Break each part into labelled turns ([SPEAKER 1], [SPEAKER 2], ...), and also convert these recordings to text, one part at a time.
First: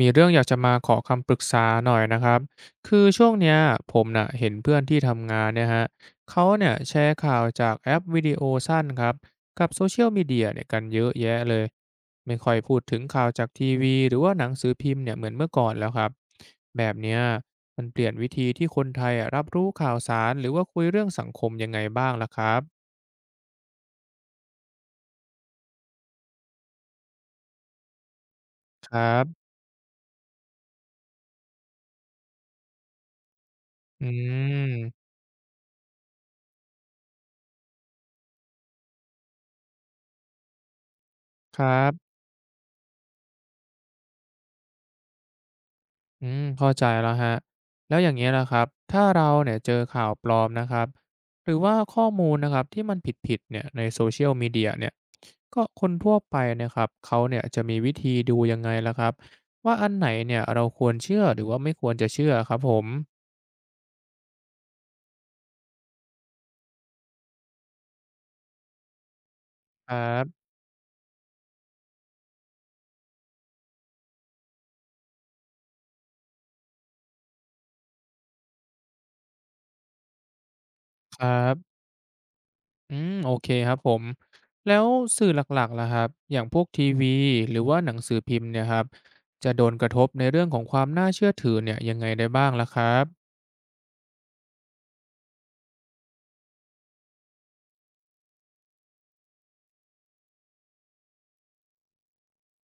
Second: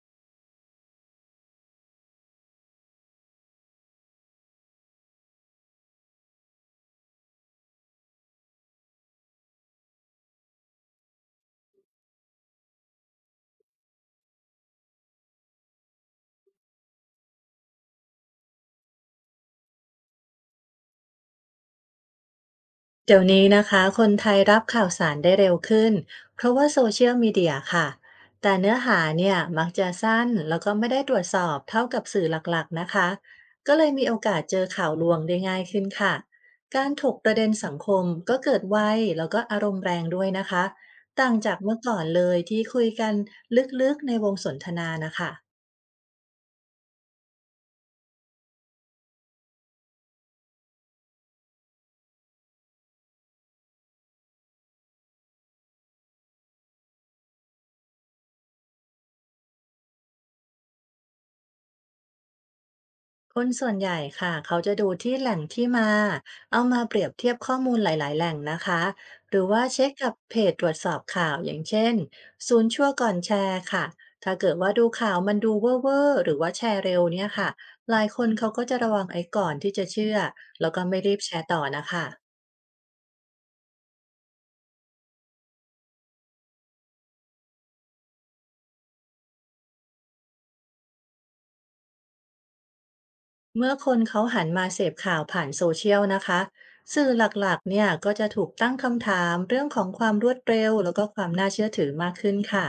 [SPEAKER 1] มีเรื่องอยากจะมาขอคำปรึกษาหน่อยนะครับคือช่วงเนี้ยผมน่ะเห็นเพื่อนที่ทำงานเนี่ยฮะเขาเนี่ยแชร์ข่าวจากแอปวิดีโอสั้นครับกับโซเชียลมีเดียเนี่ยกันเยอะแยะเลยไม่ค่อยพูดถึงข่าวจากทีวีหรือว่าหนังสือพิมพ์เนี่ยเหมือนเมื่อก่อนแล้วครับแบบเนี้ยมันเปลี่ยนวิธีที่คนไทยอะรับรู้ข่าวสารหรือว่าคุยเรื่องสังคมยังไงบ้างล่ะครับ
[SPEAKER 2] เดี๋ยวนี้นะคะคนไทยรับข่าวสารได้เร็วขึ้นเพราะว่าโซเชียลมีเดียค่ะแต่เนื้อ
[SPEAKER 1] ค
[SPEAKER 2] หา
[SPEAKER 1] รั
[SPEAKER 2] เนี่ย
[SPEAKER 1] บ
[SPEAKER 2] มักจะสั้นแล้วก็ไม่ได้ตรวจสอบเท่ากับสื่อหลักๆนะคะก็เลย
[SPEAKER 1] อื
[SPEAKER 2] มีโอกาสเจอข่าวล
[SPEAKER 1] ม
[SPEAKER 2] วงได้ง่ายขึ้นค่ะการถกประเด็นสังคมก็เกิดไวแล้วก็อารมณ์แรงด้วยนะคะต่างจาก
[SPEAKER 1] ครั
[SPEAKER 2] เมื่อก่อน
[SPEAKER 1] บ
[SPEAKER 2] เลยที่คุยกันลึกๆในวงสนทนานะคะ
[SPEAKER 1] อืมเข้าใจแล้วฮะแล้วอย่างเงี้ยนะครับ ถ้าเราเนี่ยเจอข่าวปลอมนะครับหรือว่าข้อมูลนะครับที่มันผิดๆเนี่ยใน Social Media เชียลมีเดียเนี่ยก็คนทั่วไปนะครับ เขาเนี่ยจะมีวิธีดูยังไงล่ะครับว่าอันไหนเนี่ยเราควรเชื่อหรือว่าไม่ควรจะเชื่อครับผม
[SPEAKER 2] คนส่วนใหญ่ค่ะเขาจะดูที่แหล่งที่มาเอามาเปรียบเทียบข้อมูลหลายๆแหล่งนะคะหรือว่าเช็
[SPEAKER 1] ค
[SPEAKER 2] ค
[SPEAKER 1] รั
[SPEAKER 2] กับเพ
[SPEAKER 1] บ
[SPEAKER 2] จตรวจสอบข่าวอย่างเช่นศูนย์ชั่วก่อนแชร์ค่ะถ้าเกิดว่าดูข่าวมันดูเว่อร์ๆหรือว่าแชร์เร็วเนี่ยค่ะหลายคนเขาก็จะระวังไอ้ก่อนที่จะเชื่อแล้วก็ไม่รี
[SPEAKER 1] ค
[SPEAKER 2] บ
[SPEAKER 1] รั
[SPEAKER 2] แชร์ต่อ
[SPEAKER 1] บ
[SPEAKER 2] นะคะ
[SPEAKER 1] อืมโอเคครับผม แล้วสื่อหลักๆล่ะครับ อย่างพวกทีวีหรือว่าหนังสือพิมพ์เนี่ยครับจะโดนกระทบในเรื่องของความน่าเชื่อถือเนี่ยยังไงได้บ้างล่ะครับ
[SPEAKER 2] เมื่อคนเขาหันมาเสพข่าวผ่านโซเชียลนะคะสื่อหลักๆเนี่ยก็จะถูกตั้งคำถามเรื่องของความรวดเร็วแล้วก็ความน่าเชื่อถือมากขึ้นค่ะ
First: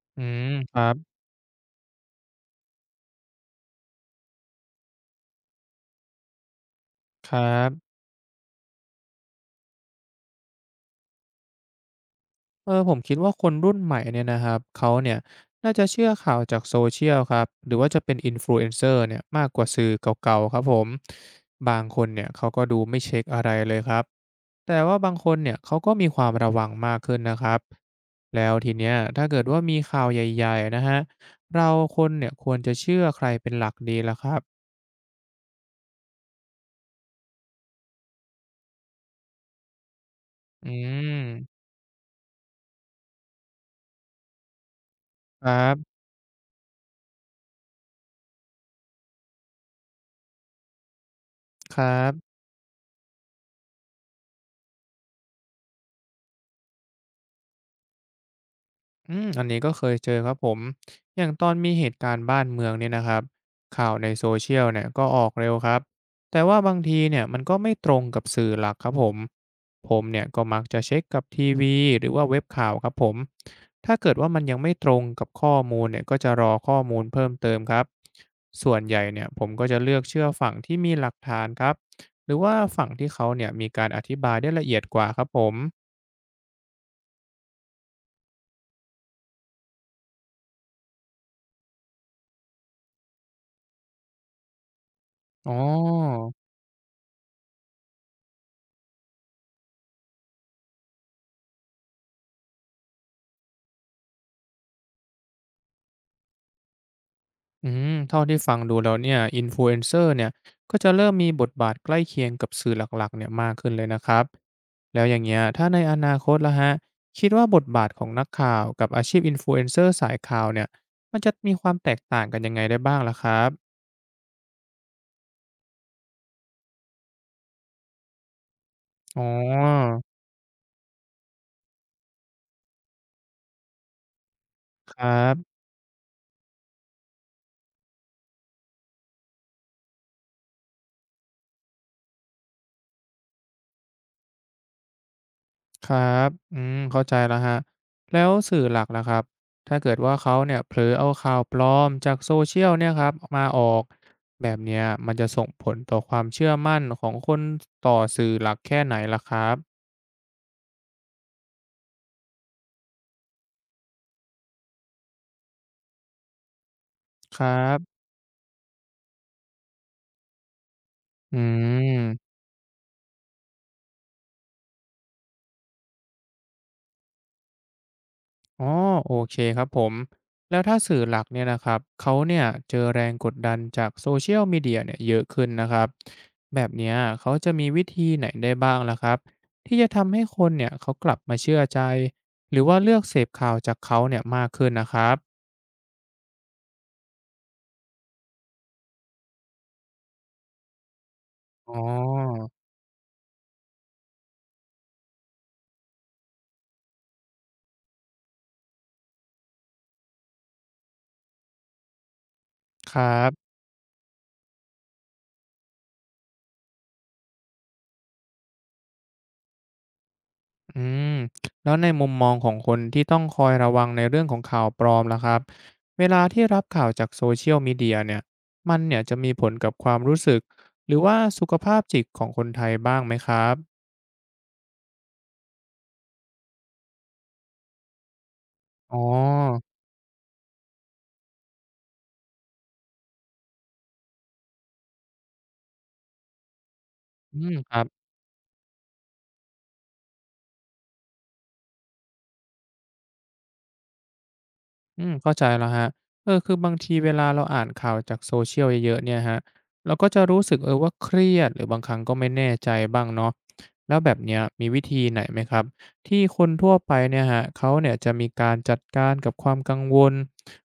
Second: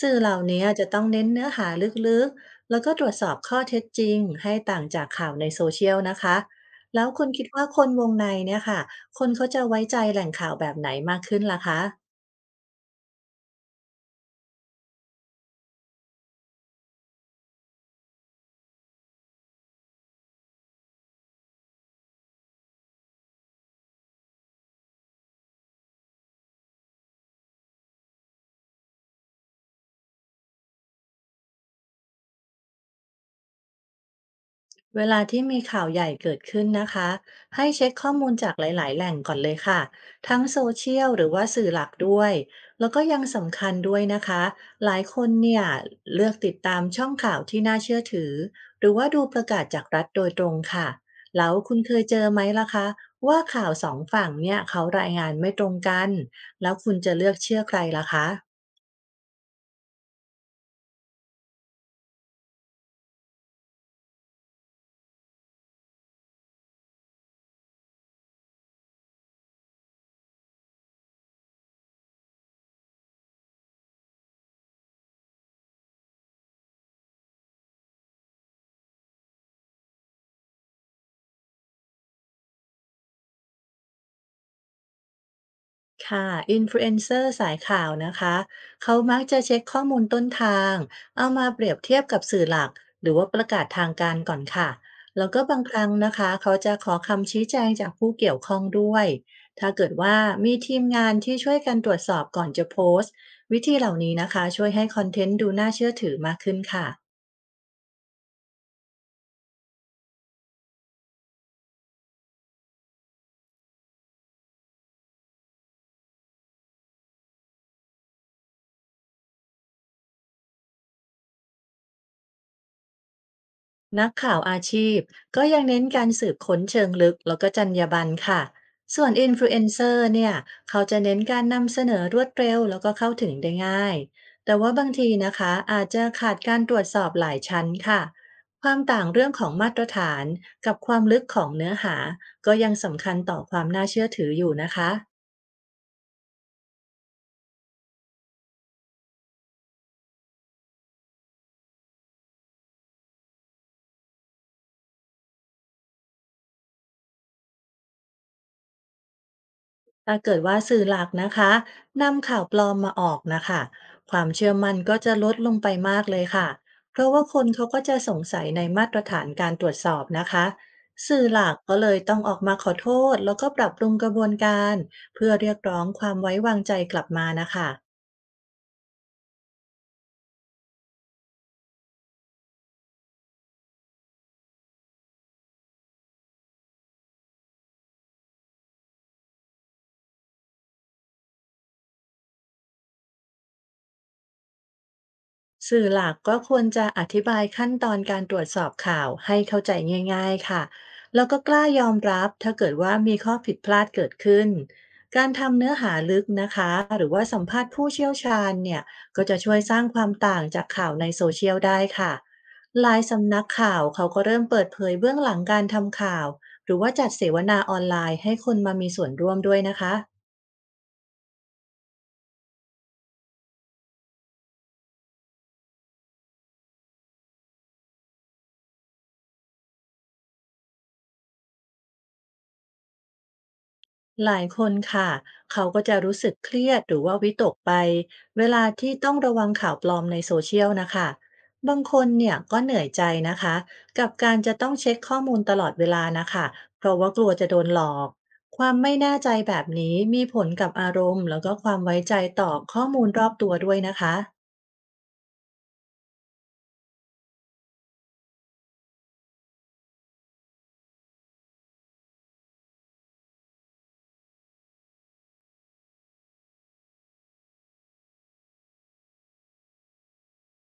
[SPEAKER 2] สื่อ
[SPEAKER 1] อื
[SPEAKER 2] เหล่า
[SPEAKER 1] ม
[SPEAKER 2] นี้
[SPEAKER 1] ครั
[SPEAKER 2] จะต้อง
[SPEAKER 1] บ
[SPEAKER 2] เน้นเนื้อหาลึกๆแล้วก็ตรวจสอบข้อเท็จจริงให้ต่างจากข่าวในโซเชียลนะคะแล้วคุ
[SPEAKER 1] ค
[SPEAKER 2] ณ
[SPEAKER 1] รั
[SPEAKER 2] คิดว่าคน
[SPEAKER 1] บ
[SPEAKER 2] วงในเนี่ยค่ะคนเขาจะไว้ใจแหล่งข่าวแบบไหนมากขึ้นล่ะคะ
[SPEAKER 1] เออผมคิดว่าคนรุ่นใหม่เนี่ยนะครับเขาเนี่ยน่าจะเชื่อข่าวจากโซเชียลครับหรือว่าจะเป็น Influencer เอนเซอร์เนี่ยมากกว่าสื่อเก่าๆครับผมบางคนเนี่ยเขาก็ดูไม่เช็คอะไรเลยครับแต่ว่าบางคนเนี่ยเขาก็มีความระวังมากขึ้นนะครับแล้วทีเนี้ยถ้าเกิดว่ามีข่าวใหญ่ๆนะฮะเราคนเนี่ยควรจะเชื่อใครเป็นหลักดีล่ะครับ
[SPEAKER 2] เวลาที่มีข่าวใหญ่เกิดขึ้นนะคะให้เช็คข้อมูลจากหลายๆแหล่งก่อนเลยค่ะทั้งโซ
[SPEAKER 1] อื
[SPEAKER 2] เชียล
[SPEAKER 1] ม
[SPEAKER 2] หรือว่าสื่อหลักด้วยแล้วก็ยังสำคัญด้วยนะคะหลายคน
[SPEAKER 1] ครั
[SPEAKER 2] เนี่ย
[SPEAKER 1] บ
[SPEAKER 2] เลือกติดตามช่องข่าวที่น่าเชื่อถือหรือว่าดูประกาศจากรัฐโดยตรงค่ะแล้ว
[SPEAKER 1] ค
[SPEAKER 2] คุณ
[SPEAKER 1] รั
[SPEAKER 2] เคยเจอ
[SPEAKER 1] บ
[SPEAKER 2] ไหมล่ะคะว่าข่าวสองฝั่งเนี่ยเขารายงานไม่ตรงกันแล้วคุณจะเลือกเชื่อใครล่ะคะ
[SPEAKER 1] อืมอันนี้ก็เคยเจอครับผมอย่างตอนมีเหตุการณ์บ้านเมืองเนี่ยนะครับข่าวในโซเชียลเนี่ยก็ออกเร็วครับแต่ว่าบางทีเนี่ยมันก็ไม่ตรงกับสื่อหลักครับผมผมเนี่ยก็มักจะเช็คกับทีวีหรือว่าเว็บข่าวครับผมถ้าเกิดว่ามันยังไม่ตรงกับข้อมูลเนี่ยก็จะรอข้อมูลเพิ่มเติมครับส่วนใหญ่เนี่ยผมก็จะเลือกเชื่อฝั่งที่มีหลักฐานครับหรือว่าฝั่งที่เขาเนี่ยมีการอธิบายได้ละเอียดกว่าครับผม
[SPEAKER 2] ค่ะ Influencer สายข่าวนะคะเขามักจะเช็คข้อมูลต้นทางเอามาเปรียบเทียบกับสื่อหลักหรือว่าประกาศทางการก่อนค่ะแล้วก็
[SPEAKER 1] อ๋อ
[SPEAKER 2] บางครั้งนะคะเขาจะขอคำชี้แจงจากผู้เกี่ยวข้องด้วยถ้าเกิดว่ามีทีมงานที่ช่วยกันตรวจสอบก่อนจะโพสต์วิธีเหล่านี้นะคะช่วยให้คอนเทนต์ดูน่าเชื่อถือมากขึ้นค่ะ
[SPEAKER 1] อืมเท่าที่ฟังดูแล้วเนี่ย Influencer เอนเซอร์เนี่ยก็จะเริ่มมีบทบาทใกล้เคียงกับสื่อหลักๆเนี่ยมากขึ้นเลยนะครับแล้วอย่างเงี้ยถ้าในอนาคตล้ะฮะคิดว่าบทบาทของนักข่าวกับอาชีพ Influencer สายข่าวเนี่ยมันจะมีความแตกต่างกันยังไงได้บ้างล่ะครับ
[SPEAKER 2] นักข่าวอาชีพก็ยังเน้นการสืบค้นเชิงลึกแล้วก็จรรยาบรรณค่ะส่วน
[SPEAKER 1] อ๋อ
[SPEAKER 2] อินฟลูเอนเซอร์เนี่ยเขาจะเน้นการนำเสนอรวดเร็วแล้วก็เข้าถึงได้ง่ายแต่ว่าบาง
[SPEAKER 1] ครั
[SPEAKER 2] ทีนะคะ
[SPEAKER 1] บ
[SPEAKER 2] อาจจะขาดการตรวจสอบหลายชั้นค่ะความต่างเรื่องของมาตรฐานกับความลึกของเนื้อหาก็ยังสำคัญต่อความน่าเชื่อถืออยู่นะคะ
[SPEAKER 1] ครับ อืม เข้าใจแล้วฮะ แล้วสื่อหลักล่ะครับ ถ้าเกิดว่าเขาเนี่ยเผลอเอาข่าวปลอมจากโซเชียลเนี่ยครับมาออกแบบเนี้ยมันจะส่งผลต่อความเชื่อมั่นของคนต่อสื่อหลักแค่ไหนล่ะครับ
[SPEAKER 2] ถ้าเกิดว่าสื่อหลักนะคะนำข่าวปลอมมาออกนะคะความเชื่อมั่นก็จะลดลงไปมากเลยค่ะเพราะว่าค
[SPEAKER 1] ค
[SPEAKER 2] น
[SPEAKER 1] รั
[SPEAKER 2] เขาก็จะ
[SPEAKER 1] บ
[SPEAKER 2] สงสัยในมาตรฐานการตรวจสอบนะคะสื่อ
[SPEAKER 1] อื
[SPEAKER 2] หลักก็เลยต้องอ
[SPEAKER 1] ม
[SPEAKER 2] อกมาขอโทษแล้วก็ปรับปรุงกระบวนการเพื่อเรียกร้องความไว้วางใจกลับมานะคะ
[SPEAKER 1] อ๋อโอเคครับผมแล้วถ้าสื่อหลักเนี่ยนะครับเขาเนี่ยเจอแรงกดดันจากโซเชียลมีเดียเนี่ยเยอะขึ้นนะครับแบบเนี้ยเขาจะมีวิธีไหนได้บ้างล่ะครับที่จะทำให้คนเนี่ยเขากลับมาเชื่อใจหรือว่าเลือกเสพข่าวจากเขาเนี่ยมากขึ้นนะครับ
[SPEAKER 2] สื่อหลักก็ควรจะอธิบายขั้นตอนการตรวจสอบข่าวให้เข้าใจง่ายๆค่ะ แล้วก็กล้า
[SPEAKER 1] อ๋อ
[SPEAKER 2] ยอมรับถ้าเกิดว่ามีข้อผิดพลาดเกิดขึ้น การทำเนื้อหาลึกนะคะหรือว่าสัมภาษณ์ผู้เชี่ยวชาญเนี่ยก็จะช่วยสร้างความต่างจากข่าวในโซเชียลได้ค่ะห
[SPEAKER 1] ค
[SPEAKER 2] ลาย
[SPEAKER 1] รั
[SPEAKER 2] สำนัก
[SPEAKER 1] บ
[SPEAKER 2] ข่าวเขาก็เริ่มเปิดเผยเบื้องหลังการทำข่าวหรือว่าจัดเสวนาออนไลน์ให้คนมามีส่วนร่วมด้วยนะคะ
[SPEAKER 1] อืมแล้วในมุมมองของคนที่ต้องคอยระวังในเรื่องของข่าวปลอมล่ะครับเวลาที่รับข่าวจากโซเชียลมีเดียเนี่ยมันเนี่ยจะมีผลกับความรู้สึกหรือว่าสุขภาพจิตของคนไทยบ้างไหมครับ
[SPEAKER 2] หลายคนค่ะเขาก็จะรู้สึกเครียดหรือว่าวิตกไปเวลาที่
[SPEAKER 1] อ๋อ
[SPEAKER 2] ต้องระวังข่าวปลอมในโซเชียลนะคะบางคนเนี่ยก็เหนื่อยใจนะคะกับการจะต้องเช็คข้อมูลตลอดเวลานะคะเพราะว่ากลัว
[SPEAKER 1] อื
[SPEAKER 2] จะ
[SPEAKER 1] ม
[SPEAKER 2] โดน
[SPEAKER 1] ค
[SPEAKER 2] ห
[SPEAKER 1] รั
[SPEAKER 2] ล
[SPEAKER 1] บ
[SPEAKER 2] อกความไม่แน่ใจแบบนี้มีผลกับอารมณ์แล้วก็ความไว้ใจต่อข้อมูลรอบตัวด้วยนะคะ
[SPEAKER 1] อืมเข้าใจแล้วฮะเออคือบางทีเวลาเราอ่านข่าวจาก Socialเยอะๆเนี่ยครับเราก็จะรู้สึกเออว่าเครียดหรือบางครั้งก็ไม่แน่ใจบ้างเนาะแล้วแบบเนี้ยมีวิธีไหนไหมครับที่คนทั่วไปเนี่ยฮะเขาเนี่ยจะมีการจัดการกับความกังวล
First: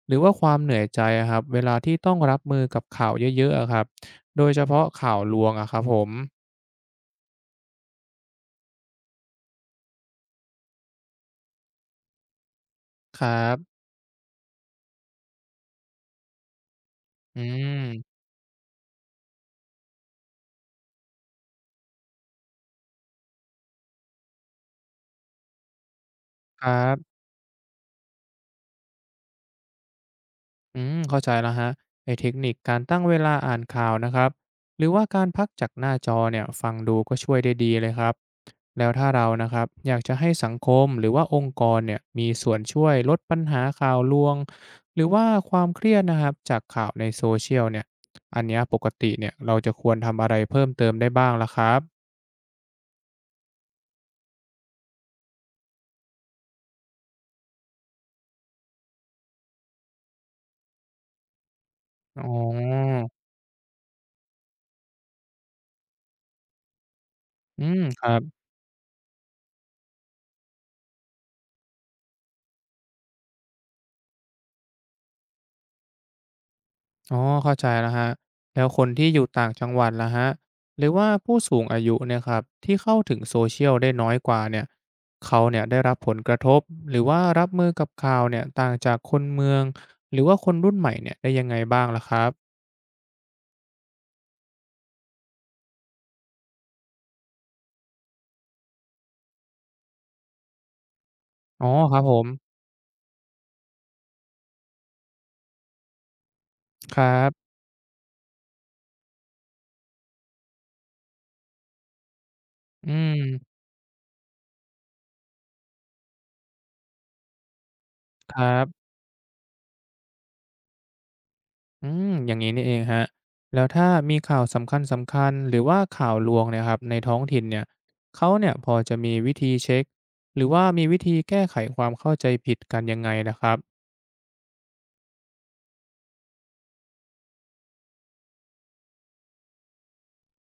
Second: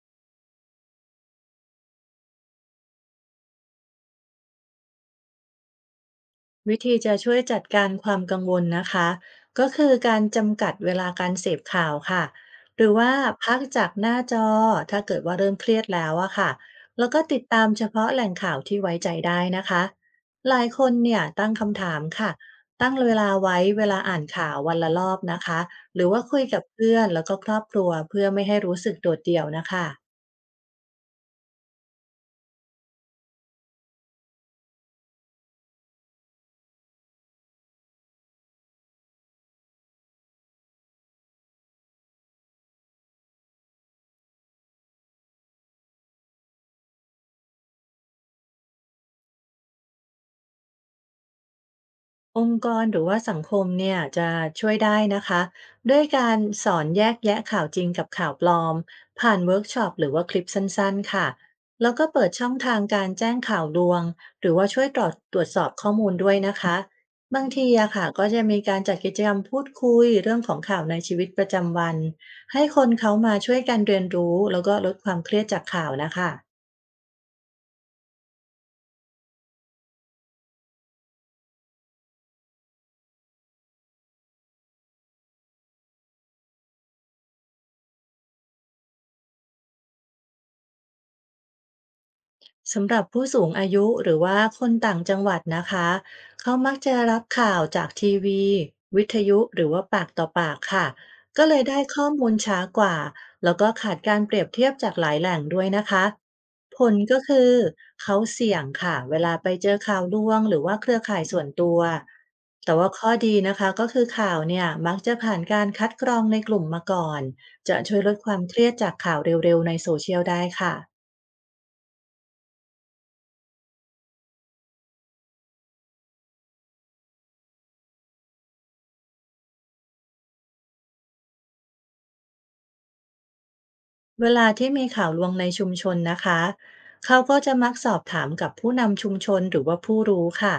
[SPEAKER 1] หรือว่าความเหนื่อยใจอะครับเวลาที่ต้องรับมือกับข่าวเยอะๆอะครับโดยเฉพาะข่าวลวงอะครับผม
[SPEAKER 2] วิธีจะช่วยจัดการความกังวลนะคะก็คือการจำกัดเวลาการเสพข่าวค่ะหรือว่า
[SPEAKER 1] ครั
[SPEAKER 2] พัก
[SPEAKER 1] บ
[SPEAKER 2] จากหน้าจอถ้าเกิดว่าเริ่มเครียดแล้วอะค่ะแล้วก็
[SPEAKER 1] อื
[SPEAKER 2] ติดตามเฉพาะ
[SPEAKER 1] ม
[SPEAKER 2] แหล่งข่าวที่ไว้ใจได้นะคะหลายคนเนี่ยตั้งคำถามค่ะตั้งเวลาไว้เวลาอ่านข่าววันละรอบนะคะหรือว่าคุยกับ
[SPEAKER 1] ครั
[SPEAKER 2] เพื่อน
[SPEAKER 1] บ
[SPEAKER 2] แล้วก็ครอบครัวเพื่อไม่ให้รู้สึกโดดเดี่ยวนะคะ
[SPEAKER 1] อืมเข้าใจแล้วฮะไอ้เทคนิคการตั้งเวลาอ่านข่าวนะครับหรือว่าการพักจากหน้าจอเนี่ยฟังดูก็ช่วยได้ดีเลยครับแล้วถ้าเรานะครับอยากจะให้สังคมหรือว่าองค์กรเนี่ยมีส่วนช่วยลดปัญหาข่าวลวงหรือว่าความเครียดนะครับจากข่าวในโซเชียลเนี่ยอันเนี้ยปกติเนี่ยเราจะควรทำอะไรเพิ่มเติมได้บ้างล่ะครับ
[SPEAKER 2] องค์กรหรือว่าสังคมเนี่ยจะช่วยได้นะคะด้วยการสอนแยกแยะข่าวจริงกับข่าวปลอมผ่านเวิร์กช็อปหรือว่าคลิปสั้นๆค่ะแล้วก็
[SPEAKER 1] อ๋
[SPEAKER 2] เปิดช่องทาง
[SPEAKER 1] อ
[SPEAKER 2] การแจ้งข่าวลวงหรือว่าช่วยตรวจสอบข้อมูลด้วยนะคะบาง
[SPEAKER 1] อื
[SPEAKER 2] ที
[SPEAKER 1] ม
[SPEAKER 2] อะ
[SPEAKER 1] ค
[SPEAKER 2] ค่ะ
[SPEAKER 1] รับ
[SPEAKER 2] ก็จะมีการจัดกิจกรรมพูดคุยเรื่องของข่าวในชีวิตประจำวันให้คนเขามาช่วยกันเรียนรู้แล้วก็ลดความเครียดจากข่าวนะคะ
[SPEAKER 1] อ๋อเข้าใจแล้วคะแล้วคนที่อยู่ต่างจังหวัดล่ะฮะหรือว่าผู้สูงอายุเนี่ยครับที่เข้าถึง Social ได้น้อยกว่าเนี่ยเขาเนี่ยได้รับผลกระทบ หรือว่ารับมือกับข่าวเนี่ยต่างจากคนเมือง หรือว่าคนรุ่นใหม่เนี่ยได้ยังไงบ้างล่ะครับ
[SPEAKER 2] สำหรับผู้สูงอายุหรือว่าคนต่างจังหวัดนะคะเขามักจะรับข่าวจากทีวีวิทยุหรือว่าปากต่อปากค่ะก็เลย
[SPEAKER 1] อ๋อ
[SPEAKER 2] ได้
[SPEAKER 1] ครับ
[SPEAKER 2] ข้อ
[SPEAKER 1] ผม
[SPEAKER 2] มูลช้ากว่าแล้วก็ขาดการเปรียบเทียบจากหลายแหล่งด้วยนะคะผล
[SPEAKER 1] ครั
[SPEAKER 2] ก็คื
[SPEAKER 1] บ
[SPEAKER 2] อเขาเสี่ยงค่ะเวลาไปเจอข่าวลวงหรือว่าเครือข่ายส่วนตัวแต่ว่า
[SPEAKER 1] อื
[SPEAKER 2] ข้อดี
[SPEAKER 1] ม
[SPEAKER 2] นะคะก็คือข่าวเนี่ยมักจะผ่านการคัดกรองในกลุ่มมาก่อนจะช่วยลดค
[SPEAKER 1] ค
[SPEAKER 2] วาม
[SPEAKER 1] รั
[SPEAKER 2] เครียด
[SPEAKER 1] บ
[SPEAKER 2] จากข่าวเร็วๆในโซเชียลได้ค่ะ
[SPEAKER 1] อืมอย่างนี้นี่เองฮะแล้วถ้ามีข่าวสำคัญหรือว่าข่าวลวงเนี่ยครับในท้องถิ่นเนี่ยเขาเนี่ยพอจะมีวิธีเช็คหรือว่ามีวิธีแก้ไขความเข้าใจผิดกันยังไงนะครับ
[SPEAKER 2] เวลาที่มีข่าวลวงในชุมชนนะคะ เขาก็จะมักสอบถามกับผู้นำชุมชนหรือว่าผู้รู้ค่ะ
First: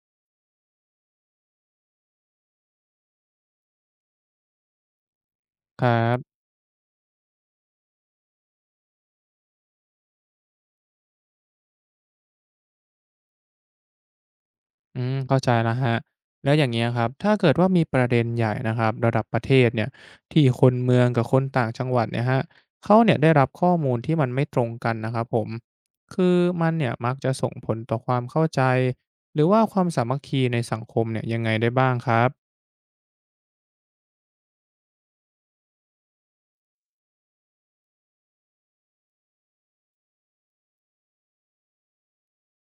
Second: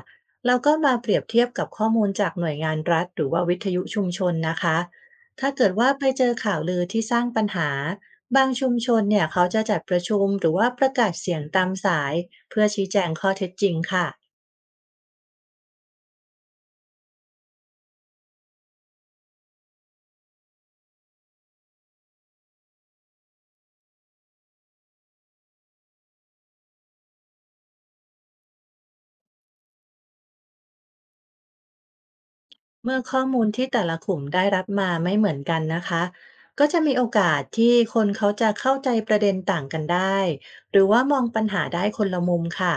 [SPEAKER 2] แล้วก็มาเปรียบเทียบกับข้อมูลจากหน่วยงานรัฐหรือว่าวิทยุชุมชนนะคะ ถ้าเกิด
[SPEAKER 1] ค
[SPEAKER 2] ว่า
[SPEAKER 1] รั
[SPEAKER 2] ไปเจอ
[SPEAKER 1] บ
[SPEAKER 2] ข่าวลือที่สร้างปัญหา บางชุมชนเนี่ยเขาจะจัดประชุมหรือว่าประกาศเสียงตามสายเพื่อชี้แจงข้อเท็จจริงค่ะ
[SPEAKER 1] อืมเข้าใจแล้วฮะแล้วอย่างเงี้ยครับถ้าเกิดว่ามีประเด็นใหญ่นะครับระดับประเทศเนี่ยที่คนเมืองกับคนต่างจังหวัดเนี่ยฮะเขาเนี่ยได้รับข้อมูลที่มันไม่ตรงกันนะครับผมคือมันเนี่ยมักจะส่งผลต่อความเข้าใจหรือว่าความสามัคคีในสังคมเนี่ยยังไงได้บ้างครับ
[SPEAKER 2] เมื่อข้อมูลที่แต่ละกลุ่มได้รับมาไม่เหมือนกันนะคะก็จะมีโอกาสที่คนเขาจะเข้าใจประเด็นต่างกันได้หรือว่ามองปัญหาได้คนละมุมค่ะ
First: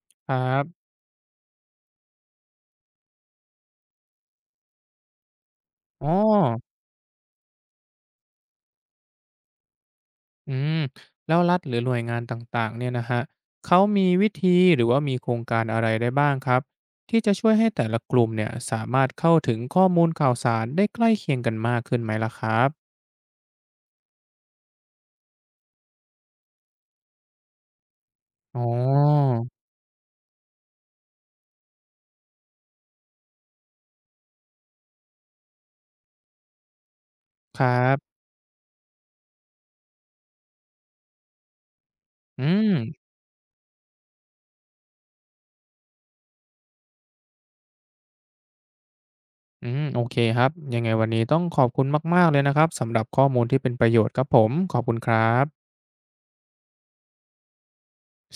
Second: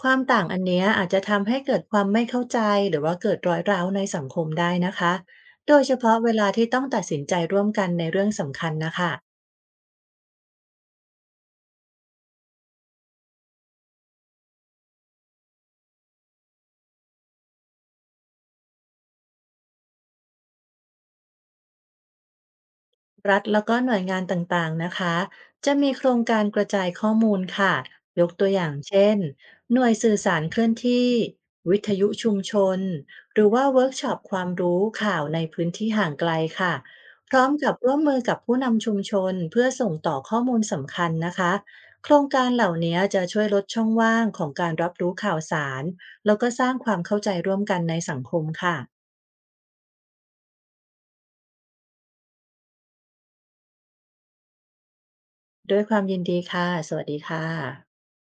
[SPEAKER 2] ความ
[SPEAKER 1] ครั
[SPEAKER 2] ต่างอัน
[SPEAKER 1] บ
[SPEAKER 2] เนี้ยอาจจะทำให้เกิดความไม่เข้าใจหรือว่าเกิดรอยร้าวในสังคมได้นะคะโดยเฉ
[SPEAKER 1] อ๋อ
[SPEAKER 2] พาะเวลาที่ต้องตัดสินใจร่วมกันในเรื่องสำคัญนะคะ
[SPEAKER 1] อืมแล้วรัฐหรือหน่วยงานต่างๆเนี่ยนะฮะเขามีวิธีหรือว่ามีโครงการอะไรได้บ้างครับที่จะช่วยให้แต่ละกลุ่มเนี่ยสามารถเข้าถึงข้อมูลข่าวสารได้ใกล้เคียงกันมากขึ้นไหมล่ะครับ
[SPEAKER 2] รัฐแล้วก็หน่วยงานต่างๆ นะคะ จะมีโครงการกระจายข้อมูลค่ะ ยกตัว
[SPEAKER 1] อ๋
[SPEAKER 2] อ
[SPEAKER 1] อ
[SPEAKER 2] ย่างเช่น หน่วยสื่อสารเคลื่อนที่ วิทยุชุมชนหรือว่าเวิร์กช็อปความรู้ข่าวในพื้นที่ห่างไกลค่ะ พร้อม
[SPEAKER 1] ค
[SPEAKER 2] กั
[SPEAKER 1] รั
[SPEAKER 2] บร่วม
[SPEAKER 1] บ
[SPEAKER 2] มือกับผู้นำชุมชนเพื่อส่งต่อข้อมูลสำคัญนะคะ โครง
[SPEAKER 1] อื
[SPEAKER 2] การเหล่า
[SPEAKER 1] ม
[SPEAKER 2] นี้จะช่วยลดช่องว่างของการรับรู้ข่าวสารแล้วก็สร้างความเข้าใจร่วมกันในสังคมค่ะ
[SPEAKER 1] อืมโอเคครับยังไงวันนี้ต้องขอบคุณมากๆเลยนะครับสำหรับข้อมูลที่เป็นประโยชน์ครับผมขอบคุณครับ
[SPEAKER 2] ด้วยความยินดีค่ะสวัสดีค่ะ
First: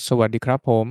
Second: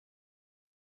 [SPEAKER 1] สวัสดีครับผม